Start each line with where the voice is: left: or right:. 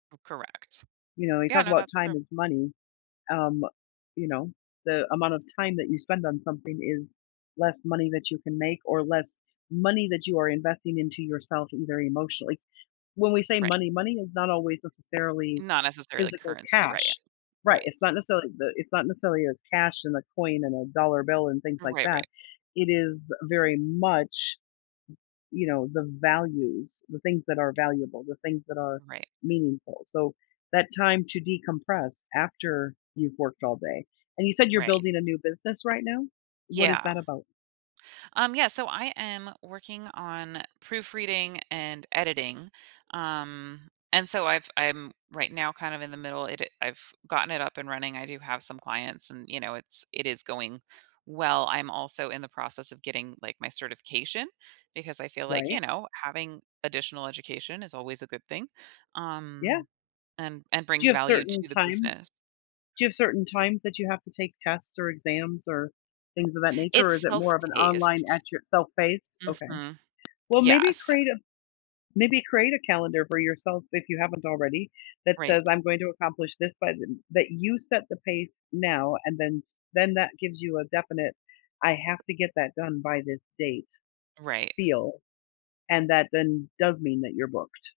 right: U Correct.
left: You know, we
right: Yeah.
left: talk
right: No,
left: about,
right: that's true.
left: "time is money." Um, you know, the amount of time that you spend on something is less money that you can make, or less money that you are investing into yourself and very emotionally. When we say,
right: Right.
left: "money," money is not always necessarily
right: Not necessarily, like,
left: physical
right: currency, right.
left: cash right,
right: Right.
left: it's not necessarily the it's not necessarily a cash and a coin and a dollar bill and things like
right: Right, right.
left: that. It is very much, you know, the values, the things that are valuable, the things that are
right: Right.
left: meaningful, so, that time to decompress after you've worked all day and you said you're
right: Right.
left: building a new business, right now? What is
right: Yeah.
left: that about?
right: Um, yeah, so I am working on proofreading and editing, um, and so, I've I'm right now kind of in the middle it I've gotten it up and running. I do have some clients and, you know, it's it is going well. I'm, also, in the process of getting, like, my certification because I feel like, you
left: Right.
right: know, having additional education is always a good thing,
left: Yeah.
right: um, and and
left: Do
right: brings
left: you have
right: value
left: certain
right: to the
left: times
right: business.
left: do you have certain times that you have to take tests or exams or things of that nature, or is
right: It's
left: it more of an online at
right: self-paced.
left: your self-paced? Okay.
right: Mhm,
left: Well,
right: yeah,
left: maybe
right: so
left: create a maybe create a calendar for yourself, if you haven't already, that
right: Right.
left: says, "I'm going to accomplish this by the" that you set the pace now and then s then that gives you a definite "I have to get that done by this date"
right: Right.
left: feel, and that, then, does mean that you're booked.